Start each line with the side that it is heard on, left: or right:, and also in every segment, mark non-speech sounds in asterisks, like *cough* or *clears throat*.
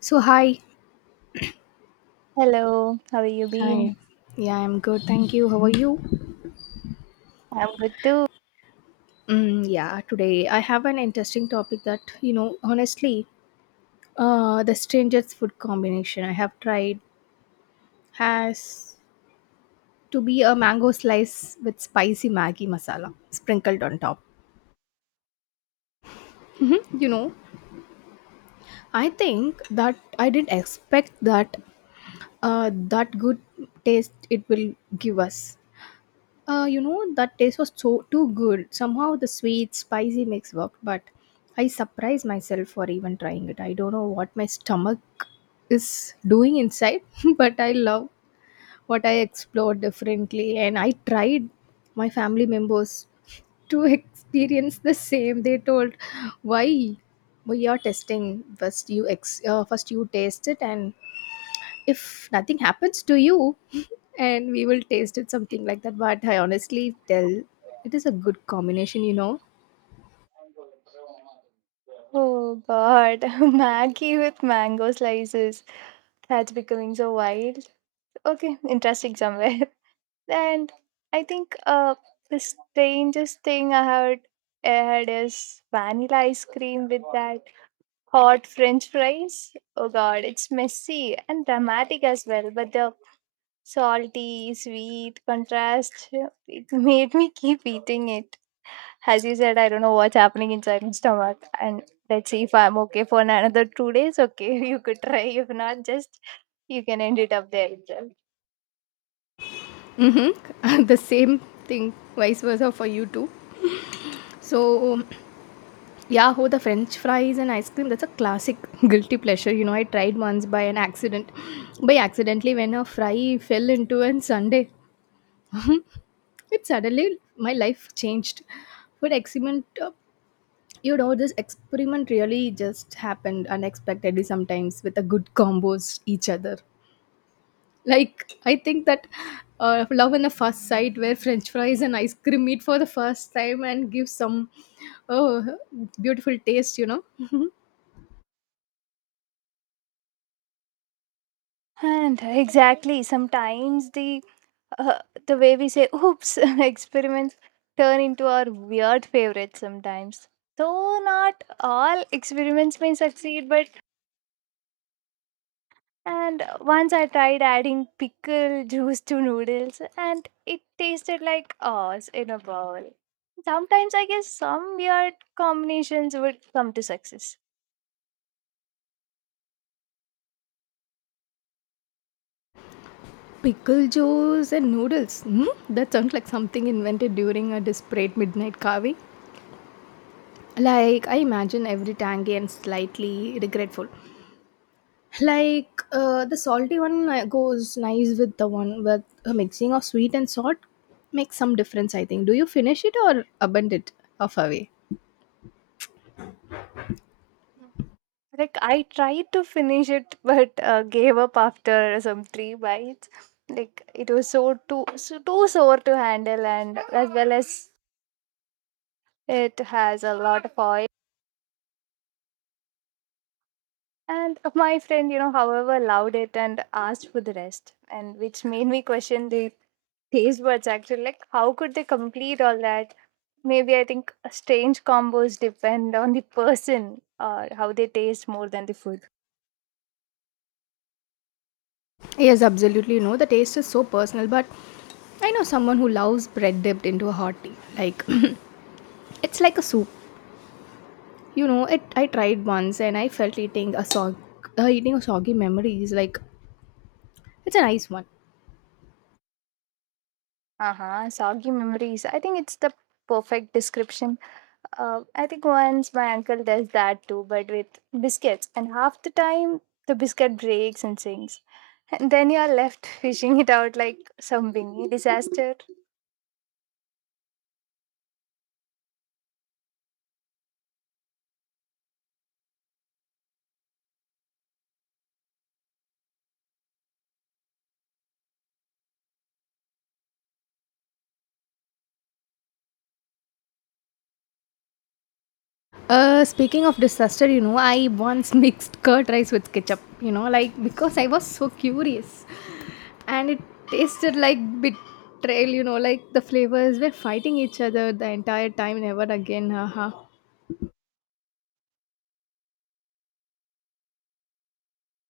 left: So hi.
right: Hello, how are you been?
left: Hi. Yeah, I'm good. Thank you. How are you?
right: I'm good too.
left: Yeah, today I have an interesting topic that, you know, honestly, the strangest food combination I have tried has to be a mango slice with spicy Maggi masala sprinkled on top. Hmm. I think that I didn't expect that that good taste it will give us. You know, that taste was so too good. Somehow the sweet spicy mix worked, but I surprised myself for even trying it. I don't know what my stomach is doing inside, *laughs* but I love what I explored differently, and I tried my family members to *laughs* experience the same. They told, "Why? We are testing first. First you taste it, and if nothing happens to you *laughs* and we will taste it," something like that. But I honestly tell it is a good combination, you know.
right: Oh God, *laughs* Maggie with mango slices. That's becoming so wild. Okay, interesting somewhere. *laughs* And I think the strangest thing I heard had is vanilla ice cream with that hot French fries. Oh God, it's messy and dramatic as well, but the salty, sweet contrast, *laughs* it made me keep eating it. As you said, I don't know what's happening inside my stomach. And let's see if I'm okay for another 2 days. Okay, *laughs* you could try. If not, just you can end it up there itself.
left: Mm-hmm. *laughs* The same thing vice versa for you too. So yeah. Oh, the french fries and ice cream, that's a classic *laughs* guilty pleasure. You know I tried once by an accident, by accidentally, when a fry fell into an sunday. It suddenly my life changed for excellent. You know this experiment really just happened unexpectedly, sometimes with a good combos each other. Like, I think that love in the first sight, where french fries and ice cream meet for the first time and give some, oh, beautiful taste. You know
right: And exactly, sometimes uh, the way we say "oops" *laughs* experiments turn into our weird favorites. Sometimes, though not all experiments may succeed, but and once I tried adding pickle *laughs* juice to noodles, and it tasted like ours in a bowl. Sometimes I guess some weird combinations would come to success.
left: pickle juice and noodles, hmm? That sounds like something invented during a desperate midnight carving, like I imagine every tangy and slightly regretful. Like, the salty one goes nice with the one with a mixing of sweet and salt, makes some difference, I think. Do you finish it or abandon it half away?
right: Like I tried to finish it, *laughs* but gave up after some three bites. Like it was so too sore to handle, and as well as it has a lot of oil. And my friend, you know, however, loved it and asked for the rest, and which made me question the taste buds actually, like how could they complete all that? Maybe I think strange combos depend on the person or how they taste more than the food.
left: Yes, absolutely. No, the taste is so personal, but I know someone who loves bread dipped into a hot tea. Like, *clears throat* it's like a soup. You know it I tried once, and I felt eating a soggy memories, like it's a nice one.
right: Uh-huh, soggy memories, I think it's the perfect description. I think once my uncle does that too, but with biscuits, and half the time the biscuit breaks and sinks, and then you are left *laughs* fishing it out like some wingy disaster.
left: Speaking of disaster, you know, I once *laughs* mixed curd rice with ketchup, you know, like, because I was so curious, and it tasted like betrayal, you know, like the flavors were fighting each other the entire time. Never again. Haha.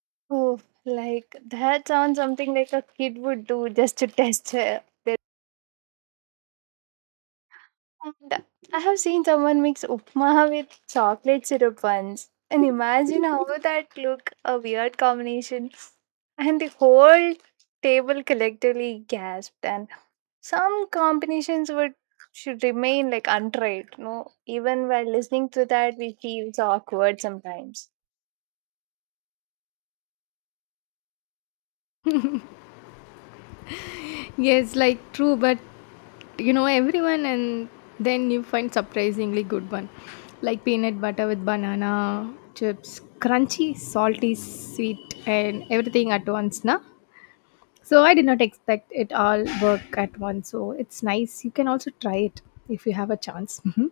right: *laughs* Oh, like that sounds something like a kid would do just to test their. And I have seen someone mix upma with chocolate syrup once. And imagine how would that look, a weird combination. And the whole table collectively gasped. And some combinations would should remain like untried. No, even while listening to that, we feel so awkward sometimes.
left: Yes, like, true, but you know, everyone, and then you find surprisingly good one, like peanut butter with banana chips. Crunchy, salty, sweet, and everything at once, na? So I did not expect it all work at once. So it's nice. You can also try it if you have a chance. Mhm.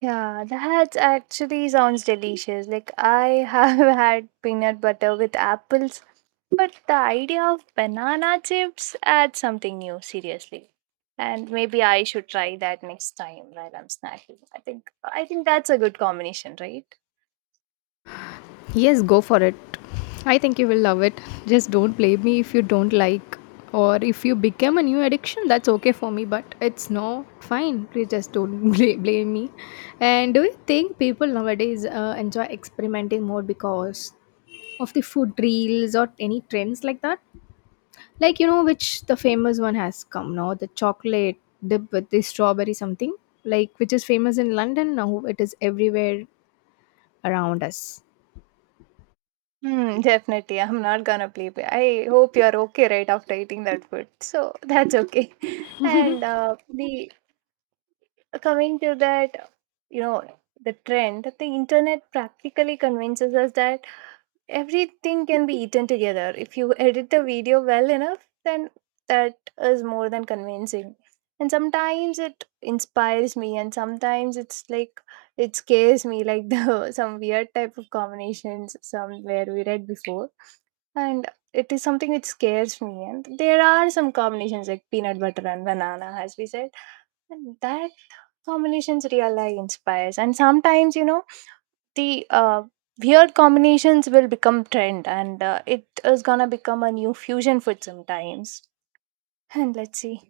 right: Yeah, that actually sounds delicious. Like I have *laughs* had peanut butter with apples, but the idea of banana chips adds something new, seriously. And maybe I should try that next time while I'm snacking. I think that's a good combination, right?
left: Yes, go for it. I think you will love it. Just don't blame me if you don't like, or if you become a new addiction. That's okay for me, but it's no fine. Please just don't *laughs* blame me. And do you think people nowadays enjoy experimenting more because of the food reels or any trends like that? Like, you know, which the famous one has come now, the chocolate dip with the strawberry something, like which is famous in London now, it is everywhere around us.
right: Hmm, *laughs* definitely. I'm not gonna play. Play. I hope you're okay right after eating that food. So that's okay. *laughs* And the coming to that, you know, the trend, the internet practically convinces us that everything can be eaten together if you edit the video well enough. Then that is more than convincing, and sometimes it inspires me, and sometimes it's like it scares me, like the *laughs* some weird type of combinations somewhere we read before. And it is something which scares me, and there are some combinations like peanut butter and banana, as we said. And that combinations really inspires, and sometimes you know the weird combinations will become trend, and it is gonna become a new fusion food sometimes. And let's see.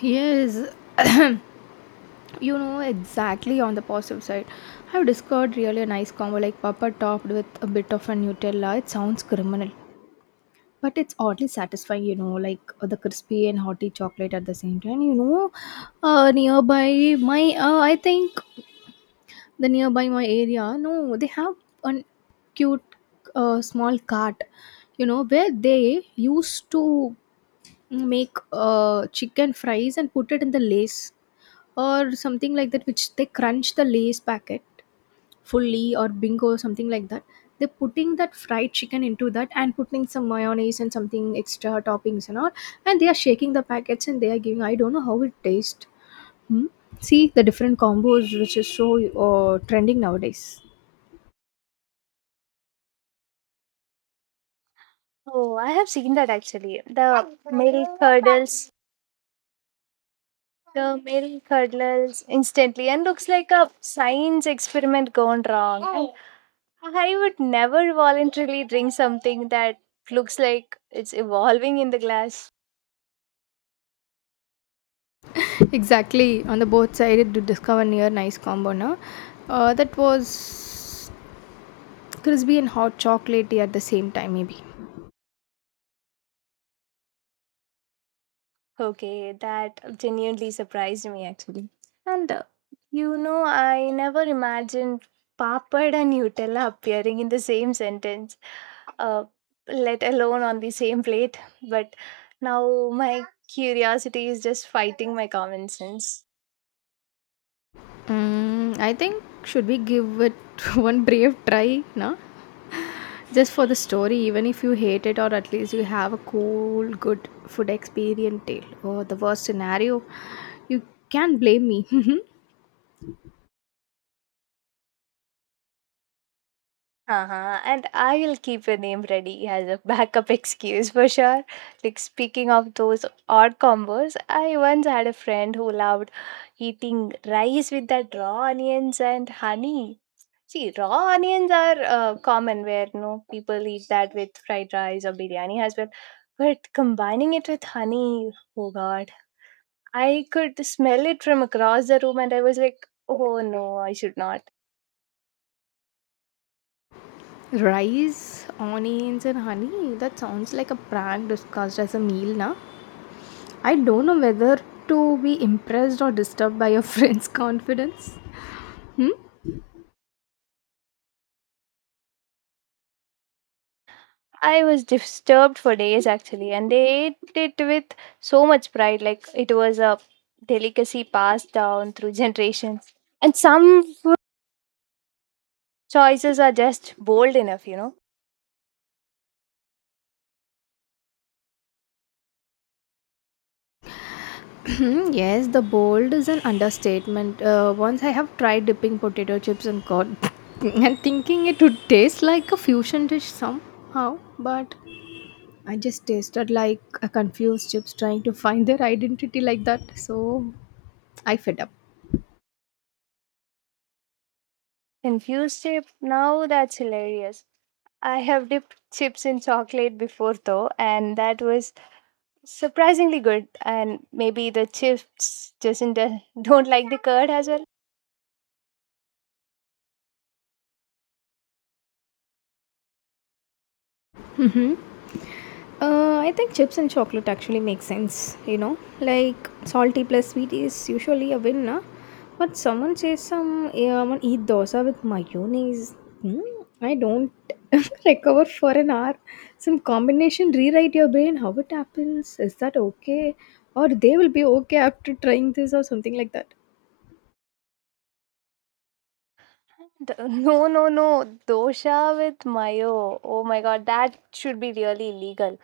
left: Yes. *coughs* *clears throat* you know exactly, on the positive side, I've discovered really a nice combo, like papa topped with a bit of a Nutella. It sounds criminal, but it's oddly satisfying, you know, like, the crispy and hotty chocolate at the same time. You know, Nearby my, I think the nearby my area, no, they have an cute small cart, you know where they used to make chicken fries and put it in the lace or something like that, which they crunch the lace packet fully or bingo or something like that. They're putting that fried chicken into that and putting some mayonnaise and something extra toppings and all, and they are shaking the packets and they are giving. I don't know how it tastes. Hmm? See the different combos which is so trending nowadays.
right: Oh, I have seen that actually. The milk curdles instantly, and looks like a science experiment gone wrong. And I would never voluntarily drink something that looks like it's evolving in the glass.
left: Exactly, on the both sided to discover near nice combo, na. That was crispy and hot chocolatey at the same time, maybe.
right: Okay, that genuinely surprised me actually. And you know, I never imagined papad and Nutella appearing in the same sentence, uh, let alone on the same plate. But now my curiosity is just fighting my common sense.
left: Mm, I think should we give it *laughs* one brave try, na? Just for the story, even if you hate it, or at least you have a cool, good food experience tale. Or the worst scenario, you can blame me. *laughs*
right: Uh-huh. And I will keep your name ready as a backup *laughs* excuse for sure. Like, speaking of those odd combos, I once had a friend who loved eating rice with that raw onions and honey. See, raw onions are common where no people eat that with fried rice or biryani as well. But combining it with honey, oh god, I could smell it from across the room, and I was like, oh no, I should not.
left: Rice, onions and honey, that sounds like a prank discussed as a meal, na. I don't know whether to be impressed or disturbed by your friend's *laughs* confidence. Hmm?
right: I was disturbed for days actually, and they ate it with so much pride, like it was a delicacy passed down through generations. And some food choices are just bold enough, you know.
left: *clears throat* Yes, the bold is an understatement. Once I have tried dipping potato chips in corn *laughs* and thinking it would taste like a fusion dish somehow, but I just tasted like a confused chips trying to find their identity like that, so I fed up.
right: Confused chip? Now that's hilarious. I have dipped chips in chocolate before though, and that was surprisingly good. And maybe the chips doesn't *laughs* don't like the curd as well.
left: *laughs* I think chips and chocolate actually make sense. You know. Like salty plus sweet is usually a win, na? But someone says some, yeah, I'm gonna eat dosa with mayonnaise. Hmm? I don't *laughs* recover for an hour. Some combination rewrite your brain. How it happens? Is that okay? Or they will be okay after trying this or something like that.
right: No, no, no. Dosha with mayo. Oh my god, that should be really illegal.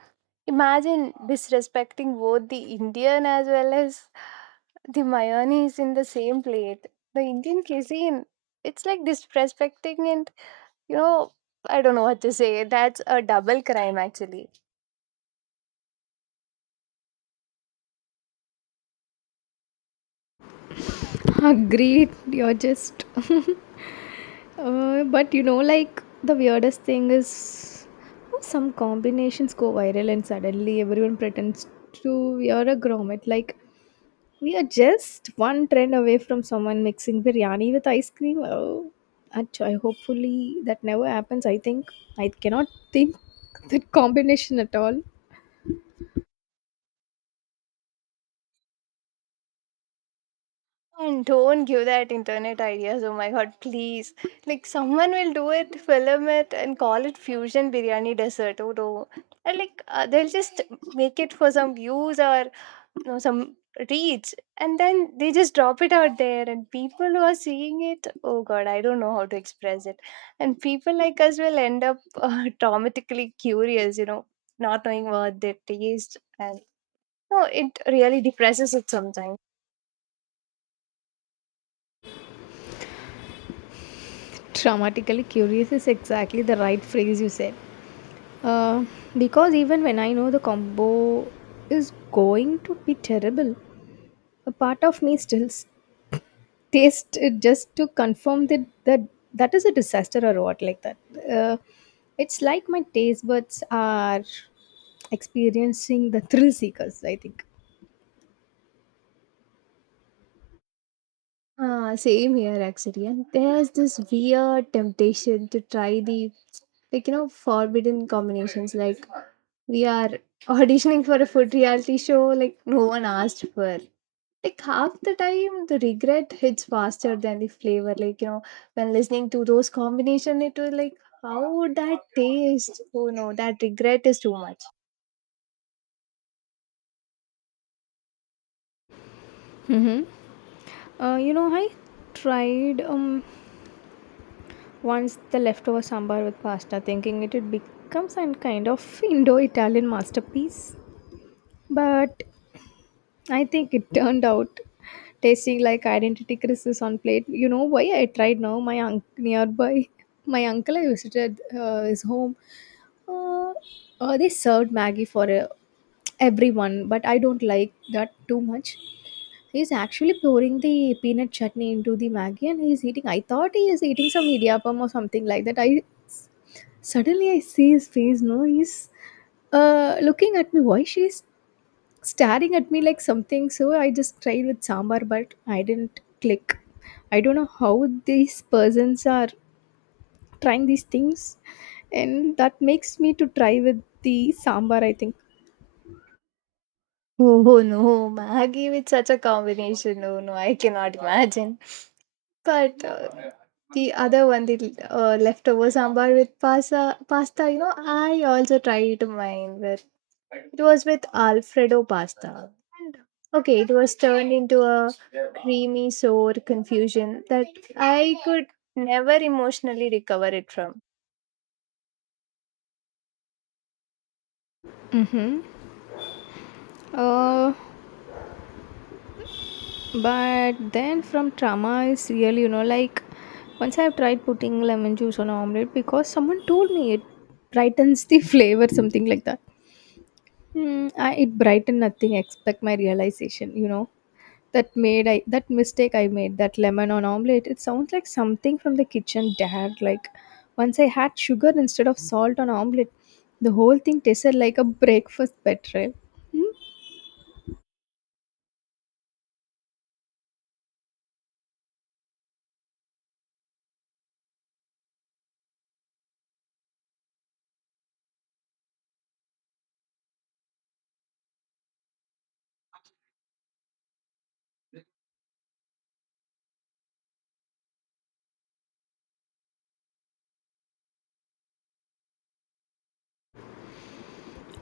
right: Imagine disrespecting both the Indian as well as the mayonnaise in the same plate. The Indian cuisine, it's like disrespecting it. You know, I don't know what to say. That's a double crime, actually.
left: *laughs* Agreed. You're just *laughs* but, you know, like, the weirdest thing is how some combinations go viral and suddenly everyone pretends to we a grommet. Like we are just one trend away from someone mixing biryani with ice cream. Oh, I hopefully that never happens. I think I cannot think that combination at all.
right: And don't give that internet ideas. Oh my god, please. Like, someone will do it, film it, and call it fusion biryani dessert. Oh no. And like, they'll just make it for some views, or you know, some reach. And then they just drop it out there, and people who are seeing it, oh god, I don't know how to express it. And people like us will end up *laughs* traumatically curious, you know, not knowing what they taste. And no, it really depresses it sometimes.
left: Dramatically curious is exactly the right phrase you said. Uh, because even when I know the combo is going to be terrible, a part of me still tastes it just to confirm that that is a disaster or what like that. Uh, it's like my taste buds are experiencing the thrill seekers, I think.
right: Ah, same here actually. And there's this weird temptation to try the, like, you know, forbidden combinations. Like we are auditioning for a food reality show like no one asked for. Like half the time the regret hits faster than the flavor. Like, you know, when listening to those combination, it was like, how would that taste? Oh no, that regret is too much. *laughs*
left: Mm-hmm. You know, I tried once the leftover sambar with pasta, thinking it would become some kind of Indo-Italian masterpiece. But I think it turned out tasting like identity crisis on plate. You know why I tried now? *laughs* My uncle I visited his home. Uh, they served Maggie for everyone, but I don't like that too much. He's actually pouring the peanut chutney into the Maggie and he's eating. I thought he is eating some idiyappam or something like that. I suddenly I see his face. No, he's looking at me. Why she's staring at me like something. So I just tried with sambar, but I didn't click. I don't know how these persons are trying these things, and that makes me to try with the sambar, I think.
right: Oh no, Maggie with such a combination. Oh no, I cannot imagine. But the other one, the leftover sambar with pasta, you know, I also tried mine with, it was with Alfredo pasta. And okay, it was turned into a creamy, sour confusion that I could never emotionally recover it from.
left: Uh, but then from trauma is real, you know, like once I've tried putting lemon juice on an omelette because someone told me it brightens the *laughs* flavor, something like that. Hmm, I, it brightened nothing except my realization. You know. That made I that mistake I made, that lemon on omelette, it sounds like something from the kitchen dare. Like once I had sugar instead of salt on omelette, the whole thing tasted like a breakfast betrayal. Hmm?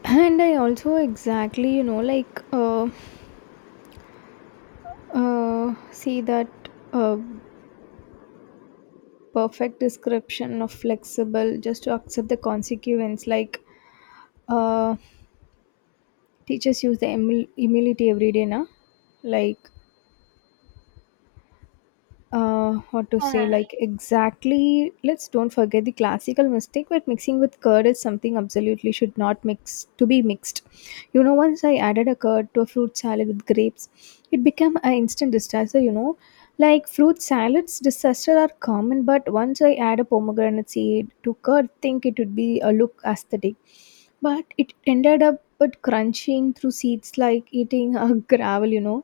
left: And I also exactly, you know, like, see that uh, perfect description of flexible just to accept the consequence. Like uh, teachers use the humility every day, na? Like, what to say,
right: Yeah,
left: like, exactly, let's don't forget the classical mistake, but mixing with curd is something absolutely should not mix to be mixed. You know once I added a curd to a fruit salad with grapes, it became an instant disaster, you know like fruit salads disaster are common, but once I add a pomegranate seed to curd, think it would be a look aesthetic, but it ended up but crunching through seeds like eating a *laughs* gravel. You know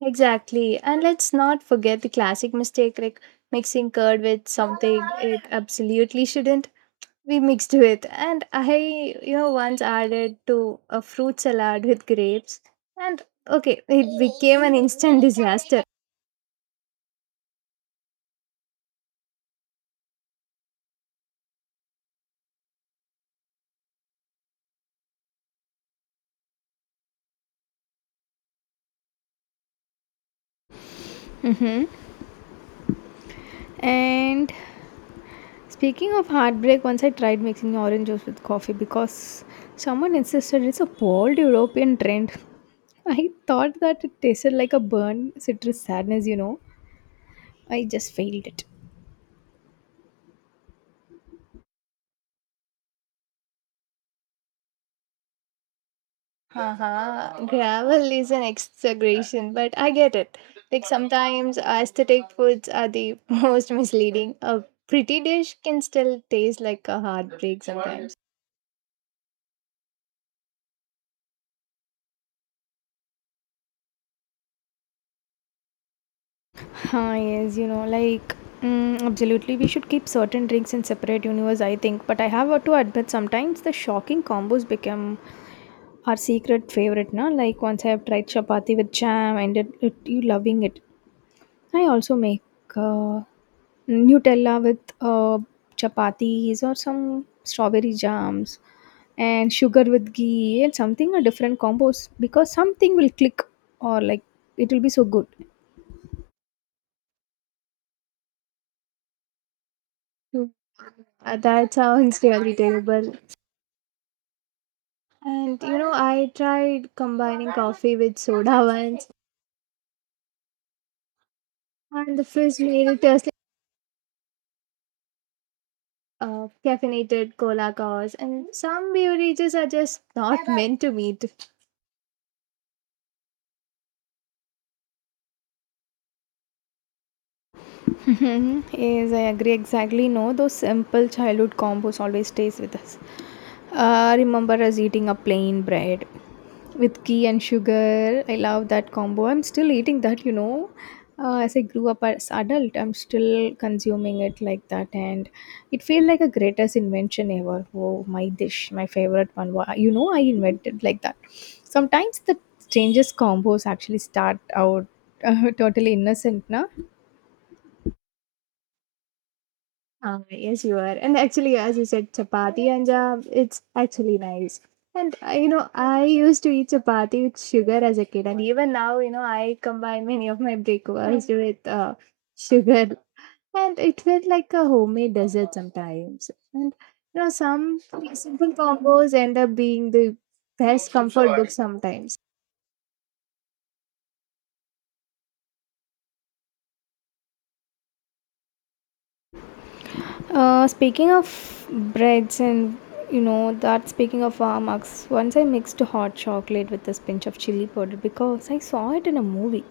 right: exactly. And let's not forget the classic mistake, like mixing curd with something it absolutely shouldn't. We mixed with, and I, you know, once added to a fruit salad with grapes, and okay, it became an instant disaster.
left: hmm. And speaking of heartbreak, once I tried mixing orange juice with coffee because someone insisted it's a bold European trend. *laughs* I thought that it tasted like a burn citrus sadness. You know. I just failed it.
right: Haha, gravel is an exaggeration, but I get it. Like sometimes aesthetic foods are the *laughs* most misleading. A pretty dish can still taste like a heartbreak sometimes.
left: Ah, yes, you know, like, mm, absolutely, we should keep certain drinks in separate universe, I think. But I have to admit, sometimes the shocking combos become our secret favorite, na? Like, once I have tried chapati with jam, and you loving it. I also make uh, Nutella with chapatis or some strawberry jams and sugar with ghee and something a different combos, because something will click, or like it will be so good.
right: Hmm. That sounds really terrible. And you know, I tried combining coffee with soda once, and the frizz made it a caffeinated cola cows, and some beverages are just not meant to meet.
left: Mhm. Yes, I agree exactly. No, those simple childhood combos always stays with us. Remember us eating a plain bread with ghee and sugar. I love that combo. I'm still eating that. You know. As I grew up as adult, I'm still consuming it like that, and it felt like a greatest invention ever. Oh, my dish, my favorite one. You know, I invented like that. Sometimes the strangest combos actually start out *laughs* totally innocent, na?
right: Ah, yes, you are. And actually, as you said, chapati and jam, it's actually nice. And you know, I used to eat chapati with sugar as a kid, and even now, you know, I combine many of my breakfasts with sugar, and it felt like a homemade dessert sometimes. And you know, some simple combos end up being the best comfort book sometimes.
left: Speaking of breads and you know that speaking of Marks, once I mixed hot chocolate with this pinch of chili powder because I saw it in a movie.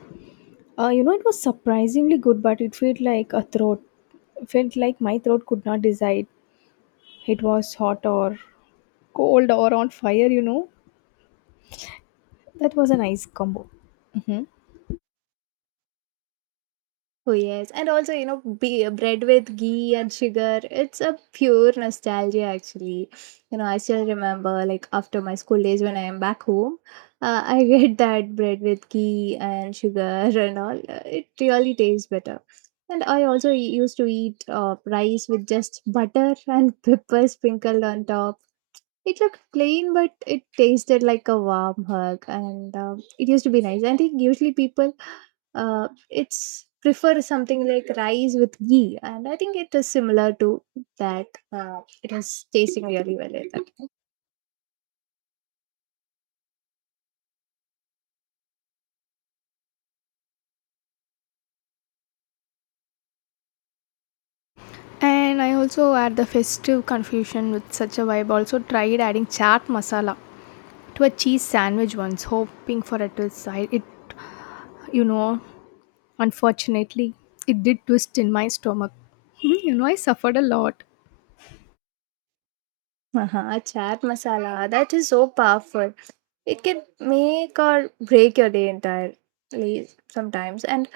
left: You know it was surprisingly good, but it felt like a throat felt like my throat could not decide it was hot or cold or on fire. You know that was a nice combo. Hmm.
right: Oh yes, and also you know, bread with ghee and sugar. It's a pure nostalgia, actually. You know, I still remember like after my school days when I am back home, *laughs* I get that bread with ghee and sugar and all. It really tastes better. And I also used to eat rice with just butter *laughs* and pepper sprinkled on top. It looked plain, but it tasted like a warm hug, and it used to be nice. I think usually people it's prefer something like rice with ghee, and I think it is similar to that. It is tasting *laughs* really well like that.
left: And I also add the festive confusion with such a vibe. Also tried adding chaat masala to a cheese sandwich once, hoping for a twist. I, it you know, unfortunately, it did twist in my stomach. *laughs* You know, I suffered a lot.
right: Uh-huh, chaat masala, that is so powerful. It can make or break your day entirely sometimes. And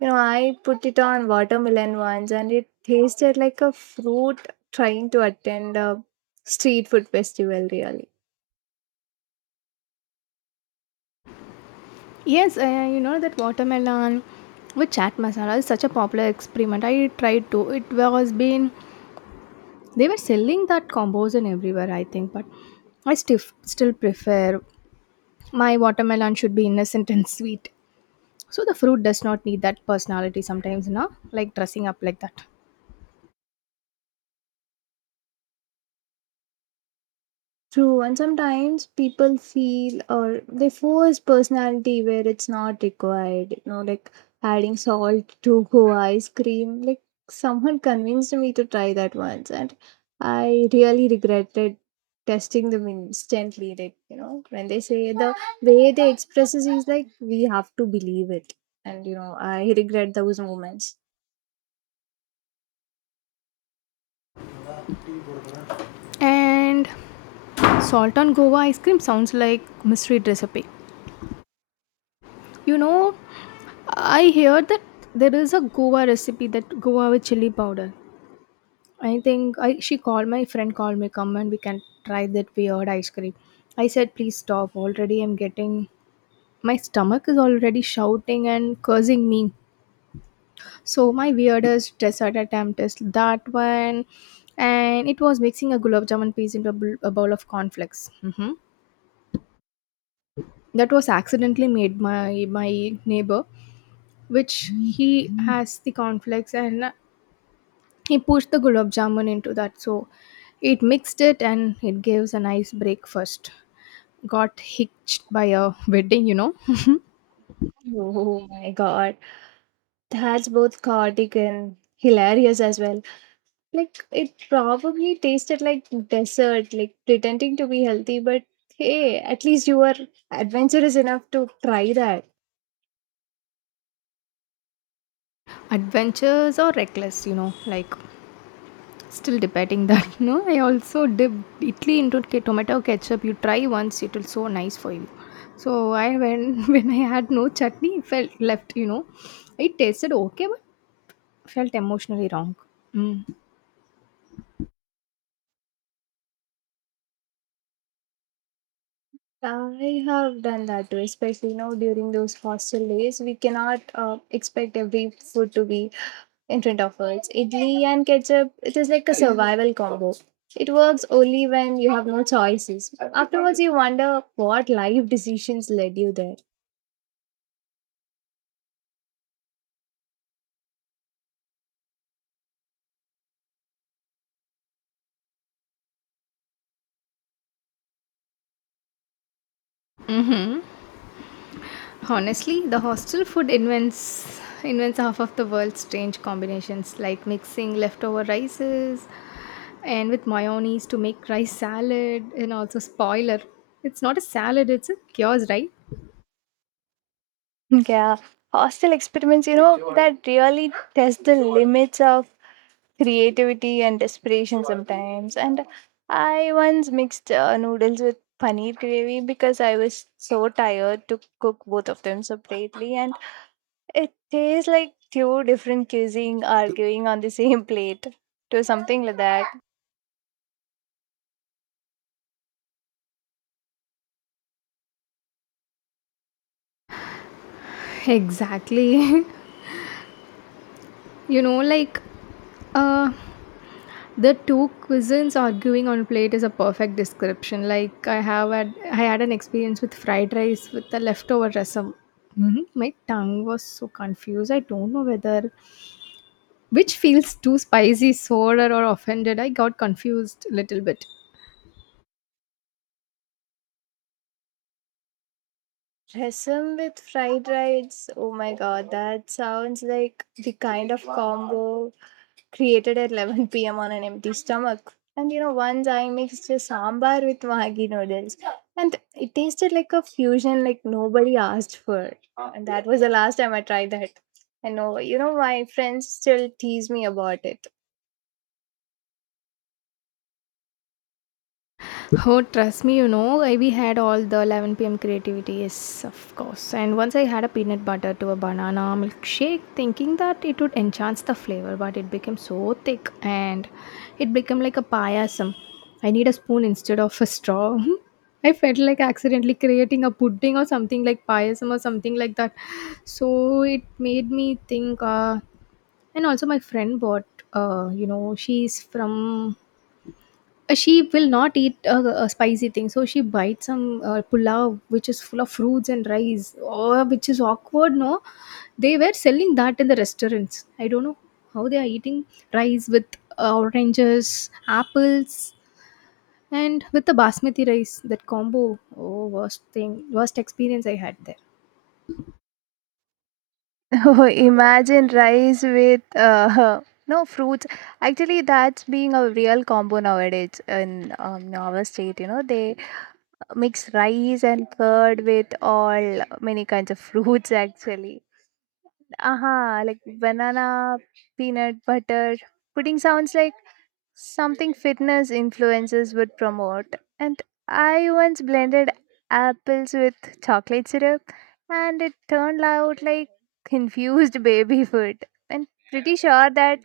right: you know, I put it on watermelon once, and it tasted like a fruit trying to attend a street food festival really.
left: Yes, you know that watermelon with chat masala is such a popular experiment. I tried to. It was been they were selling that combos and everywhere, I think, but I still prefer my watermelon should be innocent and sweet. So the fruit does not need that personality sometimes, na? Like dressing up like that.
right: True, and sometimes people feel or they force personality where it's not required. You know, like adding salt to *laughs* go ice cream. Like someone convinced me to try that once, and I really regretted testing them instantly. Like, you know, when they say, the way they express it, is like we have to believe it, and you know, I regret those moments.
left: And salt on Goa ice cream sounds like mystery recipe. You know, I hear that there is a Goa recipe that Goa with chili powder. I think I she called my friend called me come and we can try that weird ice cream. I said please stop already, I'm getting my stomach is already shouting and cursing me. So my weirdest dessert attempt is that one, and it was mixing a gulab jamun piece into a, a bowl of cornflakes. Hmm. That was accidentally made my neighbor, which he has the cornflakes and he pushed the gulab jamun into that, so it mixed it and it gives a nice breakfast got hitched by a *laughs* wedding, you know.
right: Oh my god, that's both chaotic and hilarious as well. Like it probably tasted like dessert, like pretending to be healthy, but hey, at least you were adventurous enough to try that.
left: *laughs* Adventures or reckless, you know, like still debating that. *laughs* You know, I also dipped italy into tomato ketchup. You try once, it will so nice for you. So I when *laughs* when I had no chutney it felt left, you know. It tasted okay but felt emotionally wrong. Mm.
right: I have done that too, especially you know during those hostel days. We cannot expect every food to be in front of us. Idli and ketchup, it is like a survival combo. It works only when you have no choices. Afterwards, you wonder what life decisions led you there.
left: Honestly, the hostel food invents half of the world's strange combinations, like mixing leftover rices and with mayonnaise to make rice salad, and also spoiler, it's not a salad, it's a kiosk, right?
right: Yeah, hostile experiments, you know, that really test the limits of creativity and desperation sometimes. And I once mixed noodles with paneer gravy because I was so tired to cook both of them separately. And it tastes like two different cuisine arguing on the *laughs* same plate, to something like that.
left: Exactly. *laughs* You know, like uh the two cuisines arguing on a plate is a perfect description. Like I had an experience with fried rice with the leftover rasam. Mhm. My tongue was so confused. I don't know whether which feels too spicy, sour, or offended. I got confused a little bit.
right: Rasam with fried rice, oh my god, that sounds like the kind of combo created at 11 *laughs* p.m. on an empty stomach. And you know, once I mixed a sambar with Maggi noodles, and it tasted like a fusion like nobody asked for. And that was the last time I tried that. And oh, you know, my friends still tease me about it. *laughs*
left: Oh, trust me, you know, I we had all the 11 p.m. creativity, yes, of course. And once I had a peanut butter to a banana milkshake, thinking that it would enhance the flavor, but it became so thick and it became like a payasam. I need a spoon instead of a straw. *laughs* I felt like accidentally creating a pudding or something like payasam or something like that. So it made me think, and also my friend bought, you know, she's from she will not eat a spicy thing. So she bites some pulao, which is full of fruits and rice, oh, which is awkward, no? They were selling that in the restaurants. I don't know how they are eating rice with oranges, apples, and with the basmati rice, that combo. Oh, worst thing, worst experience I had there.
right: Oh, imagine rice with *laughs* no fruits. Actually, that's being a real combo nowadays in our state. You know, they mix rice and curd with all many kinds of fruits actually. Aha, like banana, peanut butter. Pudding sounds like something fitness influencers would promote. And I once blended apples with chocolate syrup, and it turned out like confused *laughs* baby food. And pretty sure that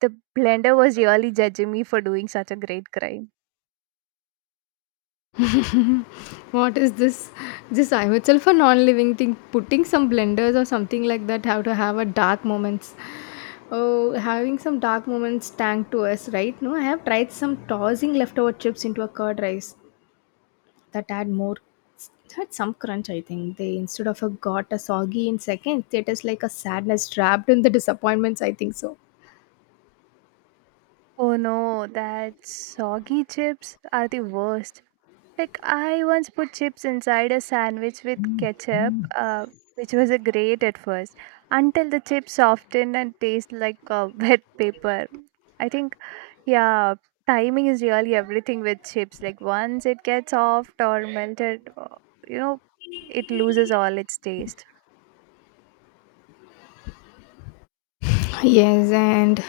right: the blender was really judging me for doing such a great crime.
left: What is this? This I'm itself a non-living thing. Putting some blenders or something like that have to have a dark moments. Oh, having some dark moments tank to us, right? No, I have tried some tossing leftover chips into a curd rice that add more had some crunch, I think, they instead of a got a soggy in seconds. It is like a sadness trapped in the disappointments, I think so.
right: Oh no, that soggy chips are the worst. Like I once put chips inside a sandwich with ketchup, which was a great at first, until the chips softened and taste like *laughs* wet paper. I think, yeah, timing is really everything with chips. Like once it gets soft or melted, you know, it loses all its taste.
left: Yes, and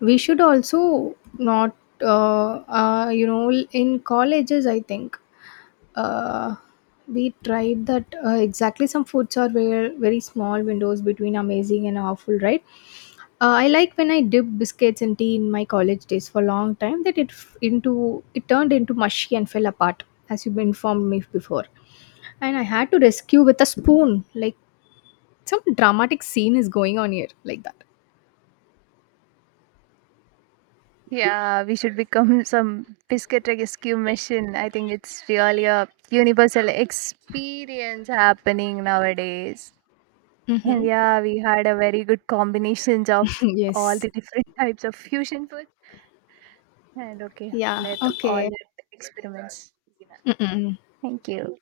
left: we should also not you know in colleges I think uh, we tried that exactly, some foods are very, very small windows between amazing and awful, right? I like when I dipped biscuits and tea in my college days for a long time that it into it turned into mushy and fell apart, as you informed me before, and I had to rescue with a spoon, like some dramatic scene is going on here like that.
right: Yeah, we should become *laughs* some biscuit rescue mission. I think it's really a universal experience happening nowadays. And
left: Mm-hmm.
right: yeah, we had a very good combinations of
left: *laughs*
right: all
left: Yes.
right: the different *laughs* types of fusion food. And okay,
left: Yeah,
right: let all
left: okay.
right: that experiments.
left: Mm-mm.
right: Thank you.